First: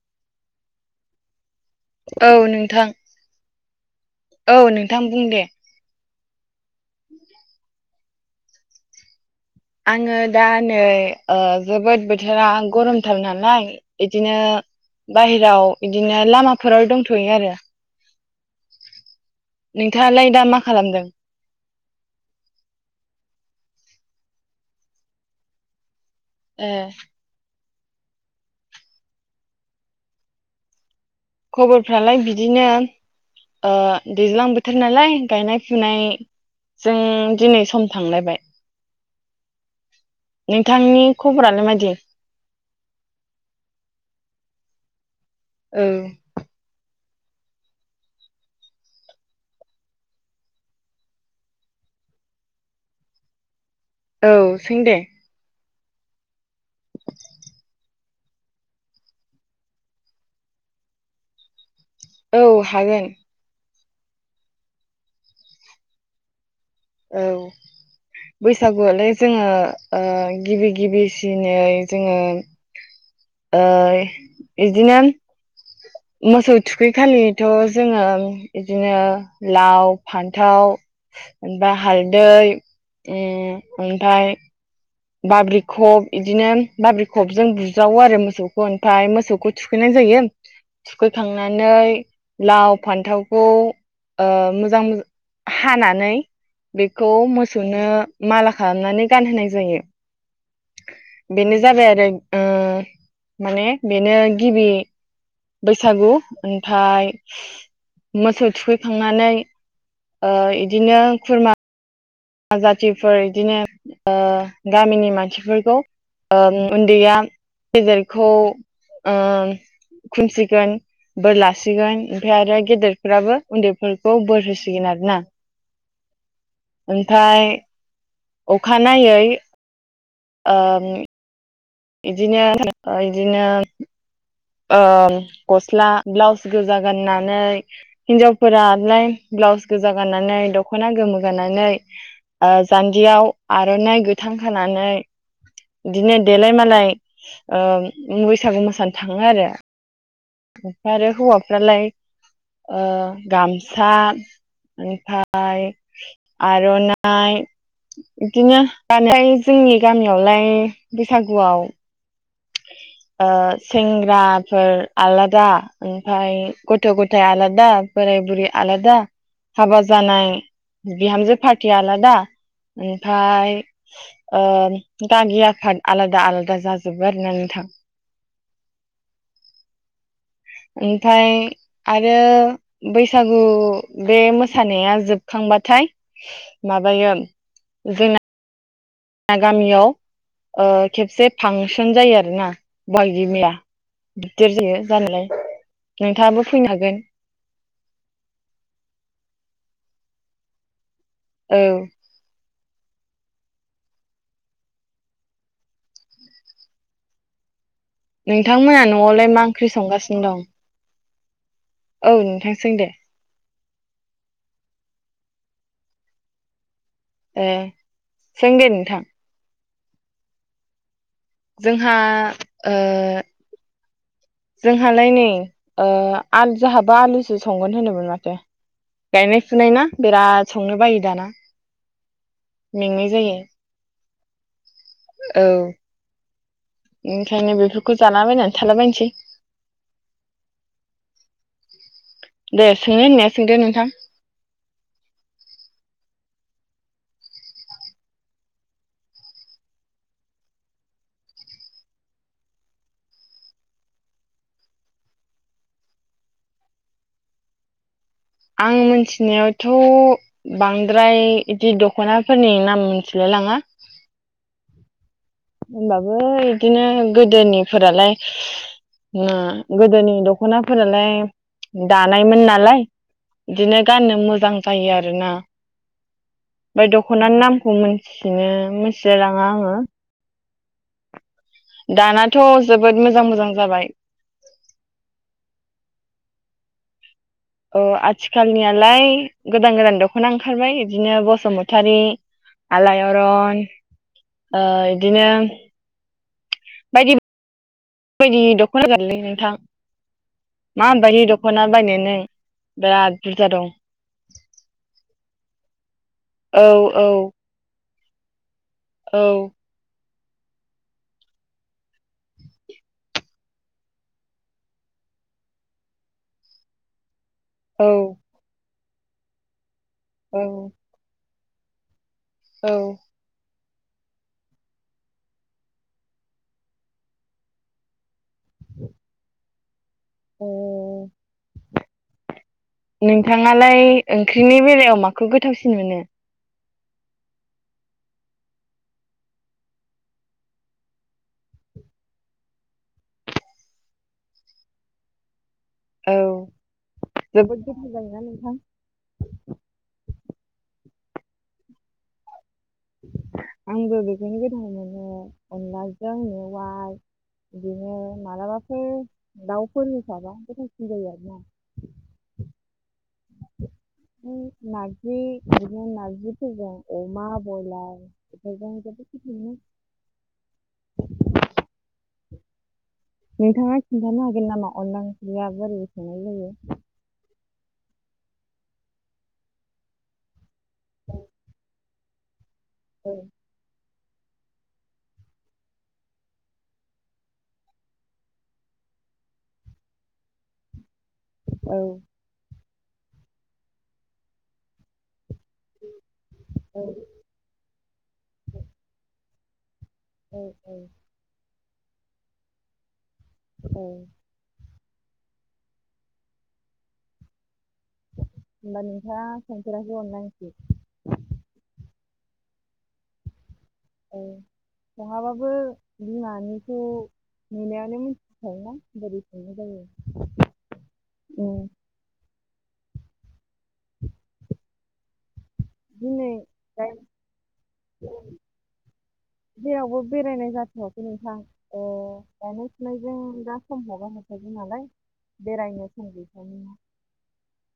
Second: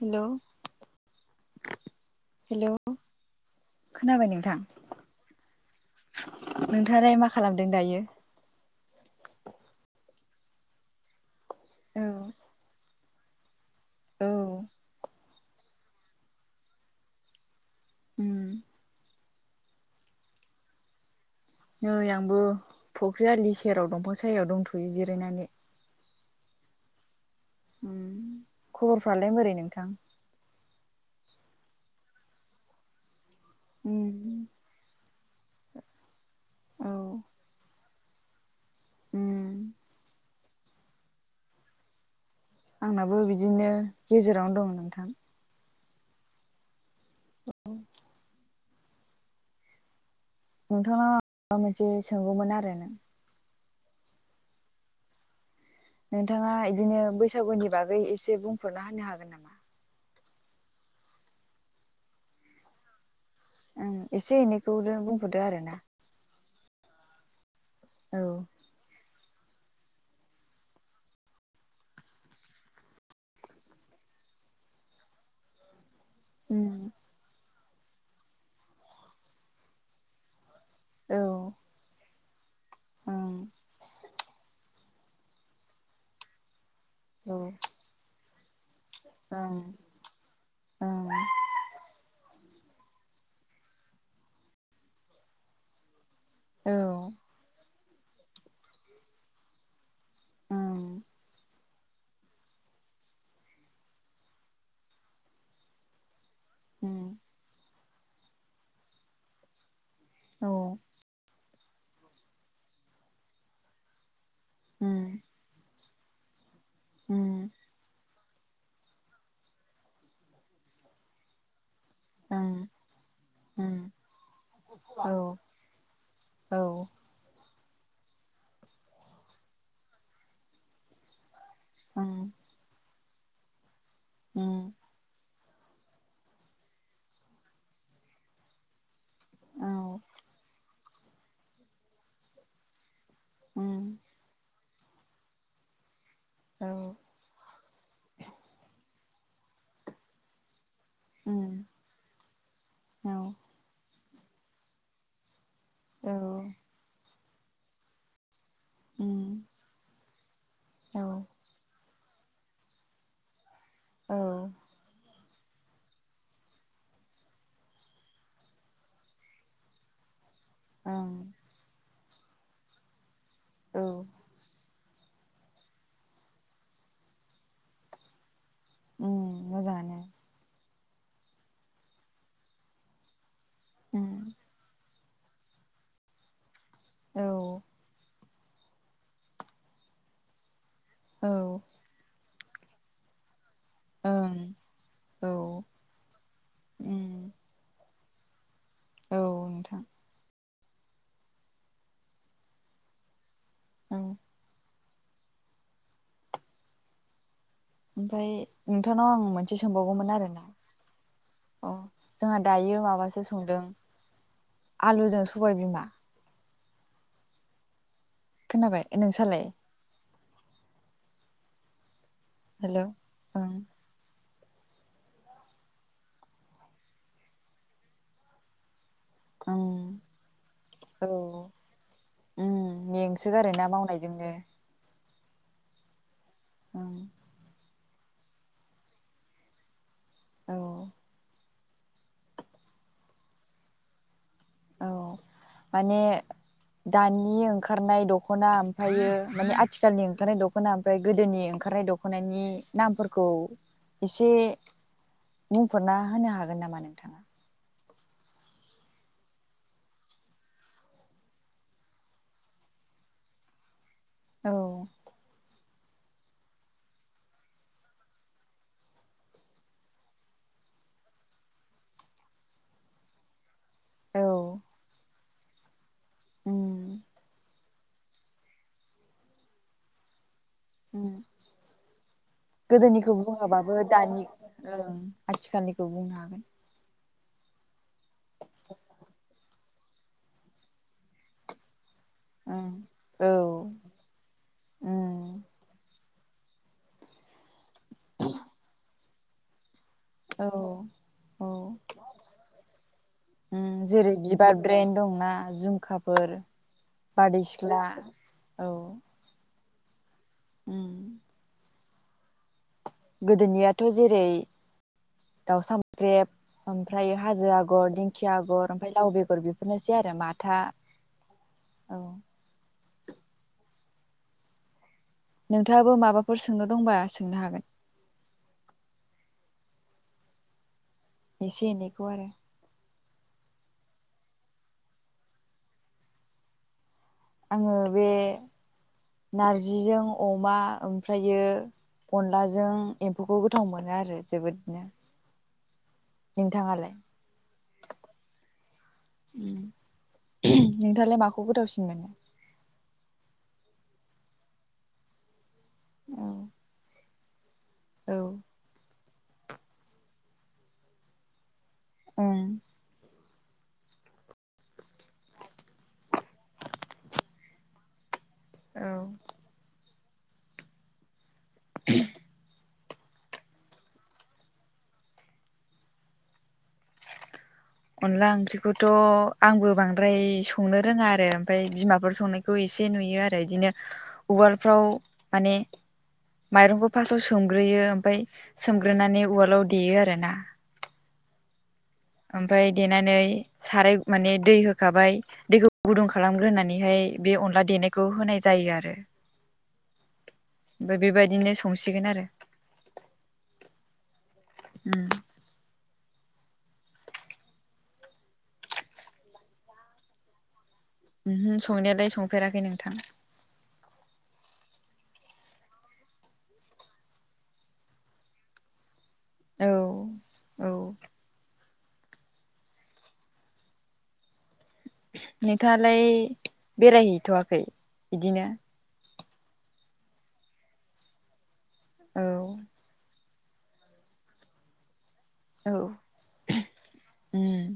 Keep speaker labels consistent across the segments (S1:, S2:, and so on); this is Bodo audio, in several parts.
S1: हेल'
S2: औ नोंथां
S1: खोनाबाय
S2: औ नोंथां बुं दे।
S1: नोंथाङा दायो मा खालामदों दायो?
S2: आङो दा नै ओ
S1: औ
S2: जोबोद बोथोरा गरमथार नालाय
S1: औ
S2: बिदिनो बाहेराव बिदिनो लामा फोराव दंथ'यो आरो।
S1: उम।
S2: नोंथाङा लाय दा मा खालामदों?
S1: नै आंबो फख्रि आलि सेराव दंफां सायायाव दंथ'यो जिरायनानै।
S2: ए।
S1: खबर फ्रालाय मोरै नोंथां?
S2: खबर फ्रालाय बिदिनो ओ
S1: उम
S2: दैज्लां बोथोर नालाय गायनाय फुनाय
S1: औ
S2: जों दिनै सम थांलायबाय।
S1: उम।
S2: नोंथांनि खबरालाय मादि?
S1: आंनाबो बिदिनो गेजेरावनो दं नोंथां।
S2: ओउ।
S1: नोंथाङा माबा मोनसे सोंगौमोन आरो नों
S2: औ सों दे।
S1: नोंथाङा इदिनो बैसागुनि बागै एसे बुंफोरना होनो हागोन नामा?
S2: औ हागोन।
S1: ओं एसे एनै खौनो बुंफोरदो आरोना।
S2: औ
S1: औ
S2: बैसागु आलाय जोङो ओ गिबि गिबि सिनै जोङो ओइ इदिनो मोसौ
S1: उम
S2: थुखै खालिथ' जोङो इदिनो लाव, फान्थाव
S1: औ
S2: ओमफ्राय हालदै
S1: ओं
S2: ओम ओमफ्राय बाब्रि खब इदिनो बाब्रि खब
S1: औ
S2: जों बुज्रावो आरो मोसौखौ। ओमफ्राय मोसौखौ
S1: ओं
S2: थुखैनाय जायो थुखै
S1: नोंथांनाव
S2: खांनानै लाव फान्थावखौ ओ मोजां मोजा हानानै बेखौ मोसौनो माला खालामनानै गानहोनाय जायो। बेनो जाबाय आरो ओ माने बेनो गिबि बैसागु। ओमफ्राय मोसौ थुखैखांनानै। ओ इदिनो खुरमा जाथिफोर बइदिनो ओ गामिनि मानसिफोरखौ ओम उन्दैया गेदेरखौ खुमसिगोन बोरलास सिगोन ओमफ्राय आरो गेदेरफोराबो उन्दैफोरखौ बोर होसिगोन आरो ना। ओमफ्राय अखानायै ओम इदिनो-इदिनो। ओ गस्ला ब्लाउस गोजा गाननानै हिन्जावफोरालाय। ब्लाउस गोजा गाननानै दख'ना गोमो गाननानै ओ जान जियाव आर'नाइ गोथां खानानै। बिदिनो देलाय मालाय ओ बैसागु मोसानो थाङो आरो। ओमफ्राय आरो हौवाफ्रालाय ओ गामसा ओमफा फाय आर'नाइ बिदिनो जोंनि गामि आवलाय बैसागुआव। ओ सेंग्राफोर आलादा। ओमफ्राय गथ' गथायाइ आलादा बोराय बुरै आलादा हाबा जानाय बिहामजो पार्टि आलादा ओमफ्राय ओ गागि आफाद आलादा आलादा जाजोबो आरोना नोंथां।
S1: उम मोजाङानो।
S2: ओमफ्राय आरो बैसागु बे मोसानाया जोब खांबाथाय माबायो जोंना गामियाव ओ खेबसे फांसन जायो आरोना बहागि मिया। गिदिर जायो जानायालाय नोंथाङाबो फैनो हागोन।
S1: औ नोंथां।
S2: औ।
S1: उम। ओमफ्राय
S2: नोंथांमोना
S1: नोंथांनाव आं
S2: न'आवलाय मा
S1: मोनसे
S2: ओंख्रि
S1: सोंबावगौमोन
S2: संगासिनो दं
S1: आरोना। अ
S2: औ
S1: जोंहा
S2: नोंथां सों
S1: दायो
S2: दे
S1: माबासो संदों आलुजों सबायबिमा।
S2: ए। सों दे
S1: खोनाबाय
S2: नोंथां
S1: नोंसालाय?
S2: जोंहा ओ
S1: हेलौ ओं।
S2: जोंहालाय नै ओ आ जोंहाबो आलुसो संगोन होनदोंमोन माथो। गायनाय
S1: ओं
S2: फुनाय ना बिराद संनो बायो
S1: औ
S2: दाना
S1: उम
S2: मेंनाय जायो।
S1: मेंसोगारोना [unintelligible]
S2: औ
S1: ओं
S2: ओंखायनो बेफो खौ जालाबायनानै थालाबायनोसै।
S1: औ।
S2: दे सोंनो होननाया सोंदो नोंथां।
S1: औ माने दानि ओंखारनाय दख'ना ओमफ्रायायो माने आथिखालनि ओंखारनाय दख'ना ओमफ्राय गोदोनि ओंखारनाय दख'नायनि नामफोरखौ एसे बुंफोरना होनो हागोन नामा नोंथाङा?
S2: आं मिथिनायावथ' बांद्राय इदि दख'नाफोरनि नाम मिथिला लाङा।
S1: औ।
S2: होनबाबो इदिनो गोदोनिफोरालाय। गोदोनि दख'नाफोरालाय दानायमोन नालाय। बिदिनो गाननो
S1: औ
S2: मोजां जायो आरोना
S1: उम
S2: ओमफ्राय दख'नानि नामखौ मिथिनो मोनथिलायलाङा आङो
S1: [inaudible]
S2: दाना
S1: गोदोनिखौ बुङाबाबो दानि ओं आथिखालनिखौ बुंनो हागोन
S2: औ आथिखालनियालाय गोदान गोदान दख'ना ओंखारबाय बिदिनो बसुमतारि
S1: ओं औ
S2: आलायारन बिदिनो
S1: उम
S2: बायदि बायदि दख'ना गारलै नोंथां मा
S1: औ
S2: बादि
S1: औ
S2: दख'ना बायनो नों बिराद बुरजा दं
S1: जेरै बिबार ब्रेेन दंना जझुमखाफोर
S2: औ औ
S1: बारदै सिख्ला औ
S2: औ
S1: उ गोदोनियाथ' जेरै दाउ सामख्रेब ओमफ्रायो हाजो
S2: औ
S1: आगर दिंखिया आगर ओमफ्राय लाव बेगर बेफोरनोसै आरो
S2: औ
S1: माथा औ नोंथाङाबो माबाफोर सोंनो दंबा सोंनो हागोन
S2: अ
S1: एसे एनैखौ आरो
S2: नोंथाङालाय ओंख्रिनि बेलायाव माखौ गोथावसिन मोनो
S1: आङो बे नारजिजों अमा ओमफ्रायो अनलाजों एम्फौखौ गोथाव मोनो आरो जोबोदनो
S2: औ
S1: नोंथाङालाय
S2: जोबोद गोथाव जायोना नोंथां
S1: नोंथाङालाय माखौ गोथावसिन मोनो
S2: आंबो बेखौनो गोथाव मोनो अनलाजों
S1: औ
S2: मेवाइ बिदिनो
S1: औ
S2: मालाबाफोर दाउफोर होफाबागोथाव सिनजायोआरोना
S1: ओं
S2: नारजि बिदिनो नारजिफोर जोंबा अमा बयलार
S1: औ
S2: [unintelligible]
S1: [unintelligible]
S2: नोंथाङा खिन्थानो हागोन नामा अनलाओंखोरिया बोरै सोंलनायलायो
S1: अनदला ओंख्रिखौथ' आंबो बांद्राय संनो रोङा आरो ओमफफ्राय बिमाफोर संनाय खौ एसे
S2: औ
S1: नुयो आरो बिदिनो उवालफ्राव माने माइरंखौ फास्टआव सोमग्रोयो ओमफाय सोमग्रोनानै उवालाव देयो आर ना [unintelligible]
S2: औ
S1: ओमफफ्राय देनानै साराय माने दै होखाबाय दैखौ गुदुं खालामग्रोनानैहाय
S2: औ
S1: बे अनला देनायखौ होनाय जायो आरो
S2: औ औ
S1: ओमफफ्राय बेबायदिनो संसिगोन आरो
S2: औ
S1: उ
S2: होमबा नोंथाङा संफेराखोइ अरनला ओंखिरोइ
S1: संनायालाय संफेराखै नोंथां
S2: औ संआबाबो बिमानिखौ नुनायावनो मिथिखायो ना बोरै संनाय
S1: औ औ
S2: जायो। ओ
S1: नोंथाङालाय
S2: दिनै दाय-
S1: बेरायहैथ'वाखै बिदिनो
S2: जेरावबो बेरायनाय जाथ'खै नोंथां ओ गानाय
S1: औ
S2: फुनायजों दा सम खौनो मोनथारानालाय
S1: औ
S2: बेरायनो सम गैथवा
S1: उम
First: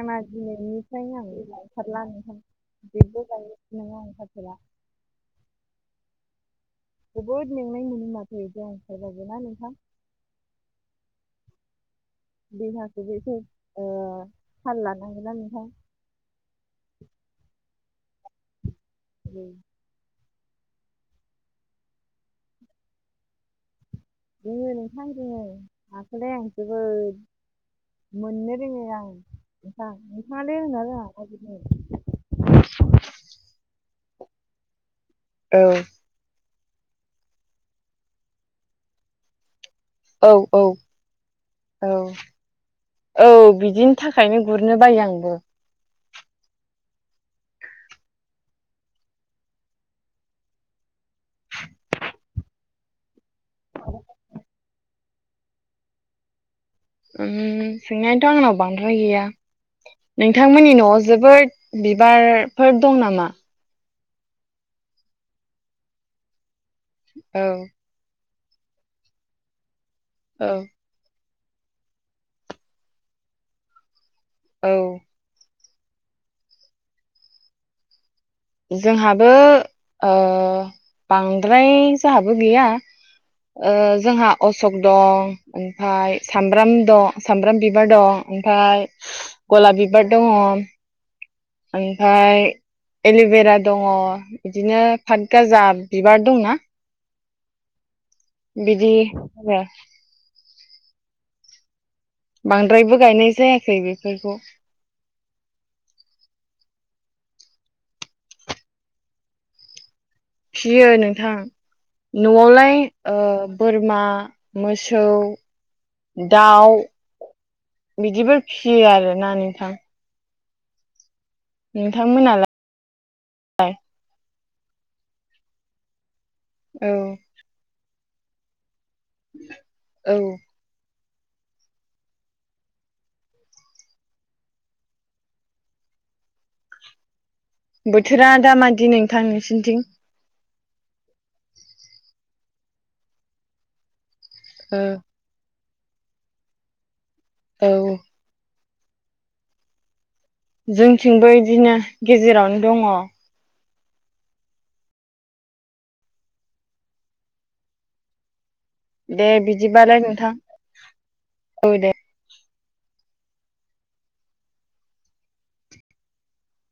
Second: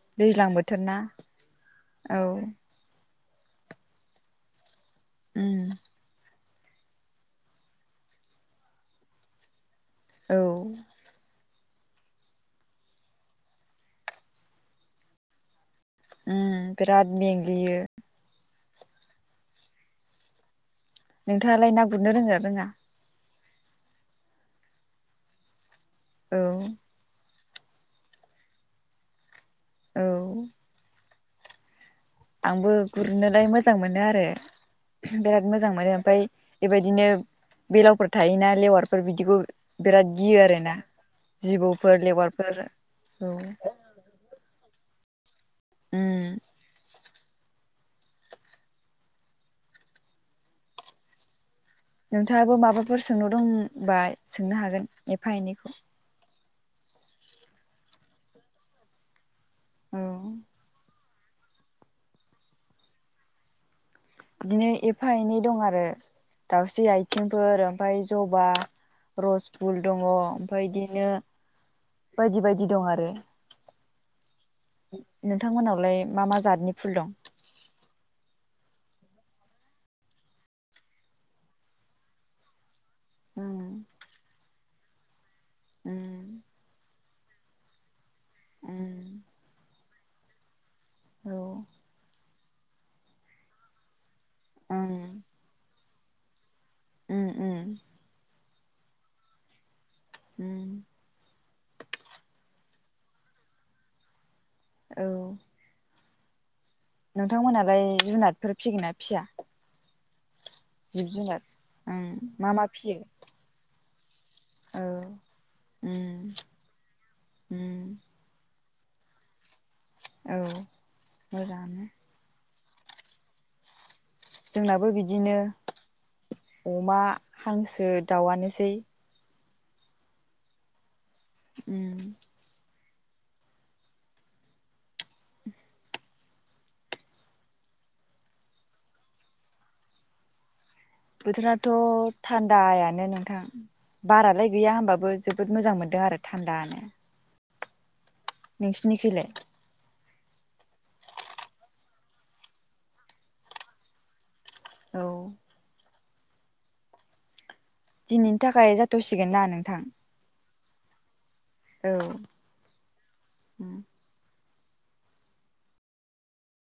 S2: आंना
S1: दैज्लां बोथोर ना
S2: दिनैनिफ्रायनो आं लांंखारला
S1: औ
S2: नोंथां जेबो ना आंफाथबा [unintelligible]
S1: उम
S2: जोबोद मेंनाय मोनो माथो ज' ओंखारबाबो ना नोंथां
S1: औ।
S2: दहाखौ बौएसे थाल लानांगोनोना नोंथां
S1: उम बिराद मेंग्लियो
S2: उम
S1: नोंथाङालाय ना गुरनो रोंङो ना रोङा?
S2: जोङो नोंथां जोङो नाखौलाइ
S1: औ
S2: आं जोबोद मोननो रोङो आं नोंथां
S1: औ
S2: नोंथांङालाय रोंङोना रोङा?
S1: आंबो गुरनोलाय मोजां मोनो आरो बिराद
S2: औ
S1: मोजां मोनो ओमफ्राय बेबायदिनो बेलावफोर थायोना लेवारफोर बिदिखौ बिराद
S2: औ
S1: गियो
S2: औ
S1: आरोना
S2: औ
S1: जिबौफोर लेवारफोर
S2: बिदिनो बायो आंबो
S1: उम नोंथाङाबो माबाफोर सोंनाव दंबा सोंनो हागोन एफा एनैखौ
S2: ओम सोंनायाथ' आंनाव बांद्राय गैया
S1: औ
S2: नोंथांमोननि न'आव जोबोद बिबारफोर दं नामा?
S1: बिदिनो एफा एनै दं आरो दाउस्रि
S2: औ
S1: आइथिंफोर ओमफाय ज' बा रस फुल दङ
S2: औ
S1: ओमफ्राय बिदिनो बायदि बायदि दं आरो
S2: औ
S1: नोंथांमोननाव लाय मा मा जातनि फुल दं
S2: जोंहाबो ओ बांद्राय जोंहाबो गैया
S1: उम
S2: ओ जोंहा अशक दं ओमफ्राय
S1: उम
S2: सामब्राम दं सामब्राम बिबार दं ओमफाय
S1: उम
S2: गलाब बिबार दङ
S1: औ
S2: ओमफाय एल'भेरा दङ बिदिनो
S1: उम
S2: पाटगाजा बिबार दंना
S1: उम उम
S2: बिदि
S1: ओम
S2: बांद्रायबो गायनाय जायाखै बेफोरखौ
S1: औ नोंथांमोनालाय जुनारफोर फिसिगोन ना फिया
S2: फियो
S1: जिब
S2: नोंथां
S1: जुनार? उम मा मा
S2: न'आवलाय
S1: फियो?
S2: ओ बोरमा
S1: औ
S2: मोसौ
S1: उम
S2: दाउ
S1: उम
S2: बिदिबो फियो आरो ना नोंथां
S1: औ मोजाङानो
S2: नोंथांमोनालाय
S1: जोंनाबो बिदिनो
S2: औ
S1: अमा हांसो दाउआनोसै
S2: औ
S1: उम
S2: बोथोरा दामादि नोंथां नोंसिनिथिं
S1: बोथोराथ' थान्दायानो नोंथां बारालाय गैया
S2: ओ
S1: होमबाबो जोबोद मोजां मोनदों आरो थान्दानो
S2: औ
S1: नोंसिनिखैलाय
S2: जोंथिंबो बिदिनो गेजेरावनो दङ
S1: औ। दिनैनि थाखाय
S2: दे
S1: जाथ'सिगोन ना नोंथां
S2: बिदिबालाय नोंथां
S1: औ उम